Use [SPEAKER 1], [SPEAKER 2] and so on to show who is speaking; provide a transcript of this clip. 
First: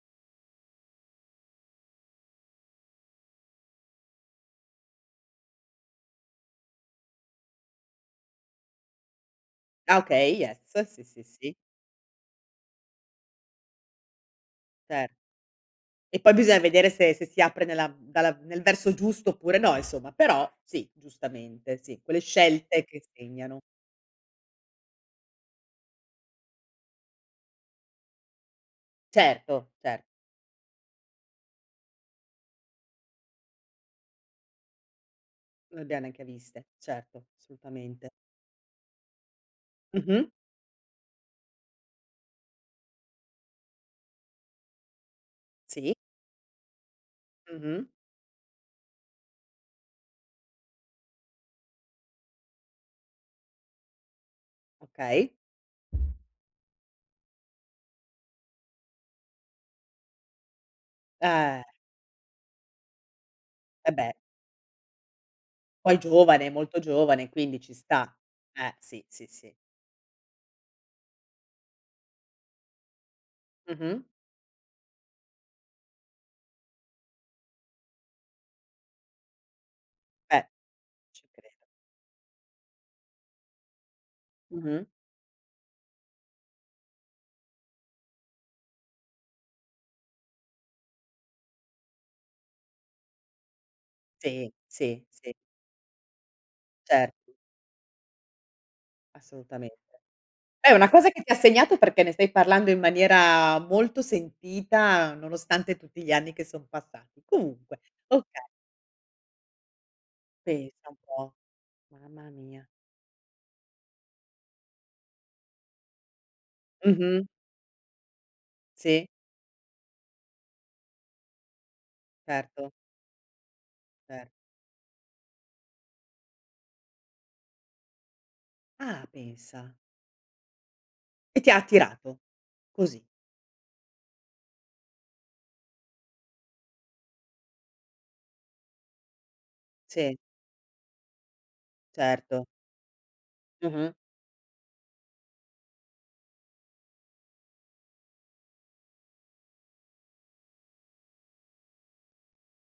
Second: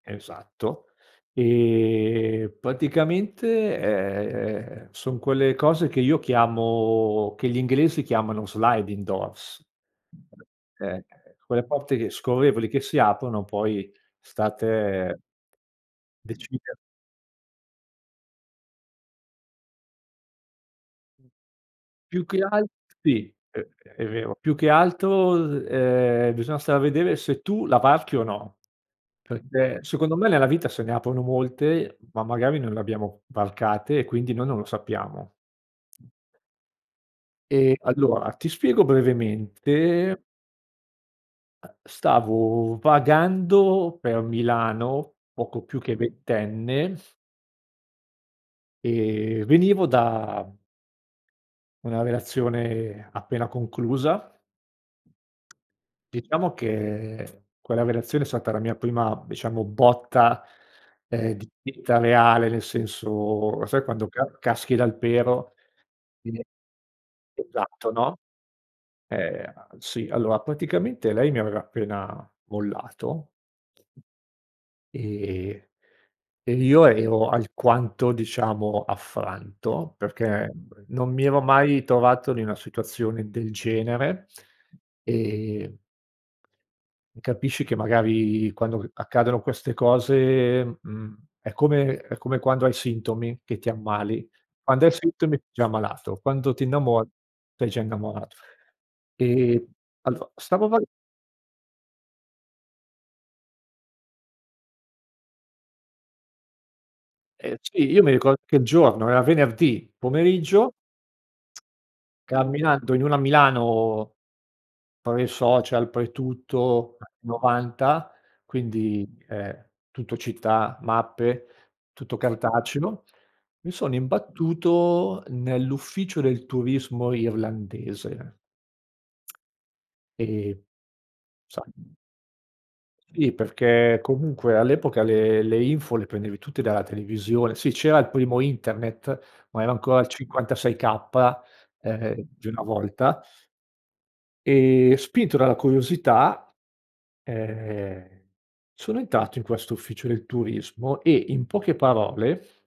[SPEAKER 1] Esatto, e, praticamente, ehm, son quelle cose che io chiamo che gli inglesi chiamano, sliding doors
[SPEAKER 2] Ah, okay, yes. Sì,
[SPEAKER 1] eh,
[SPEAKER 2] sì,
[SPEAKER 1] e
[SPEAKER 2] sì.
[SPEAKER 1] quelle porte che scorrevoli che si aprono poi, sta a
[SPEAKER 2] Cer
[SPEAKER 1] te
[SPEAKER 2] E poi bisogna
[SPEAKER 1] decidere.
[SPEAKER 2] vedere se se si apre nella mhmm, dalla mhmm, nel verso giusto oppure no, insomma, però sì, giustamente, sì, quelle
[SPEAKER 1] Più che alt
[SPEAKER 2] scelte che
[SPEAKER 1] sì,
[SPEAKER 2] segnano.
[SPEAKER 1] ehm, è vero. Più che altro, [unintelligible] ehm, bisogna stare a vedere se tu la varchi o no,
[SPEAKER 2] Certo,
[SPEAKER 1] perché,
[SPEAKER 2] cer
[SPEAKER 1] secondo me, nella vita, se ne aprono molte, ma magari non le abbiamo f varcate e, quindi, noi non lo sappiamo.
[SPEAKER 2] Non le abbiamo neanche viste, certo,
[SPEAKER 1] E
[SPEAKER 2] assolutamente.
[SPEAKER 1] allora, ti spiego brevemente
[SPEAKER 2] Mh-mh.
[SPEAKER 1] ehm, stavo vagando per Milano, poco più
[SPEAKER 2] Sì.
[SPEAKER 1] che ventenne
[SPEAKER 2] Mh-mh.
[SPEAKER 1] e venivo da, mhmm una relazione appena conclusa.
[SPEAKER 2] Okay.
[SPEAKER 1] Diciamo che, quella relazione è stata la mia prima, diciamo, botta, ehm, di
[SPEAKER 2] Eh.
[SPEAKER 1] vita reale. Nel senso, lo sai
[SPEAKER 2] Eh
[SPEAKER 1] quando
[SPEAKER 2] beh.
[SPEAKER 1] ca caschi dal pero
[SPEAKER 2] Poi
[SPEAKER 1] e
[SPEAKER 2] giovane, molto giovane, quindi ci
[SPEAKER 1] esatto,
[SPEAKER 2] sta.
[SPEAKER 1] no,
[SPEAKER 2] Eh, sì, sì,
[SPEAKER 1] ehm,
[SPEAKER 2] sì.
[SPEAKER 1] al sì, allora, praticamente, lei mi aveva appena mollato
[SPEAKER 2] Mh-mh.
[SPEAKER 1] e e io ero alquanto, diciamo, affranto,
[SPEAKER 2] Beh.
[SPEAKER 1] perché non mi
[SPEAKER 2] Ci
[SPEAKER 1] ero
[SPEAKER 2] credo.
[SPEAKER 1] mai trovato in una situazione del genere,
[SPEAKER 2] Mh-mh.
[SPEAKER 1] ehm e capisci che, magari, quando, uhm, accadono queste cose, mhmm, è come è come quando hai sintomi, che ti ammali.
[SPEAKER 2] Sì,
[SPEAKER 1] Quando hai
[SPEAKER 2] sì, sì.
[SPEAKER 1] sintomi, già ammalato, quando ti innamori,
[SPEAKER 2] Certo.
[SPEAKER 1] sei già innamorato. E,
[SPEAKER 2] Assolutamente.
[SPEAKER 1] allo stavo
[SPEAKER 2] È
[SPEAKER 1] val
[SPEAKER 2] una cosa che ti ha segnato, perché ne stai parlando in maniera molto sentita, nonostante tutti gli anni che son passati.
[SPEAKER 1] Eh
[SPEAKER 2] Comunque,
[SPEAKER 1] sì, io mi ricordo
[SPEAKER 2] okay.
[SPEAKER 1] che il giorno, era venerdì pomeriggio,
[SPEAKER 2] Pensa un po'. Mamma mia.
[SPEAKER 1] camminando in una Milano pre-social, pre-tutto, anni
[SPEAKER 2] Mh-mh.
[SPEAKER 1] '90, quindi,
[SPEAKER 2] Sì.
[SPEAKER 1] eh, Tuttocittà, mappe, tutto
[SPEAKER 2] Certo.
[SPEAKER 1] cartaceo, mi sono
[SPEAKER 2] Cer
[SPEAKER 1] imbattuto nell'ufficio del turismo irlandese.
[SPEAKER 2] Ah, pensa.
[SPEAKER 1] E,
[SPEAKER 2] E ti ha
[SPEAKER 1] sai
[SPEAKER 2] attirato, così.
[SPEAKER 1] Sì, perché, comunque, all'epoca le le info le prendevi tutte dalla televisione sì, c'era il primo internet, ma era ancora il
[SPEAKER 2] Sì.
[SPEAKER 1] 56K, ehm,
[SPEAKER 2] Certo.
[SPEAKER 1] di una volta
[SPEAKER 2] Mh-mh.
[SPEAKER 1] e spinto dalla curiosità, ehm, sono entrato in questo ufficio del turismo, e in poche parole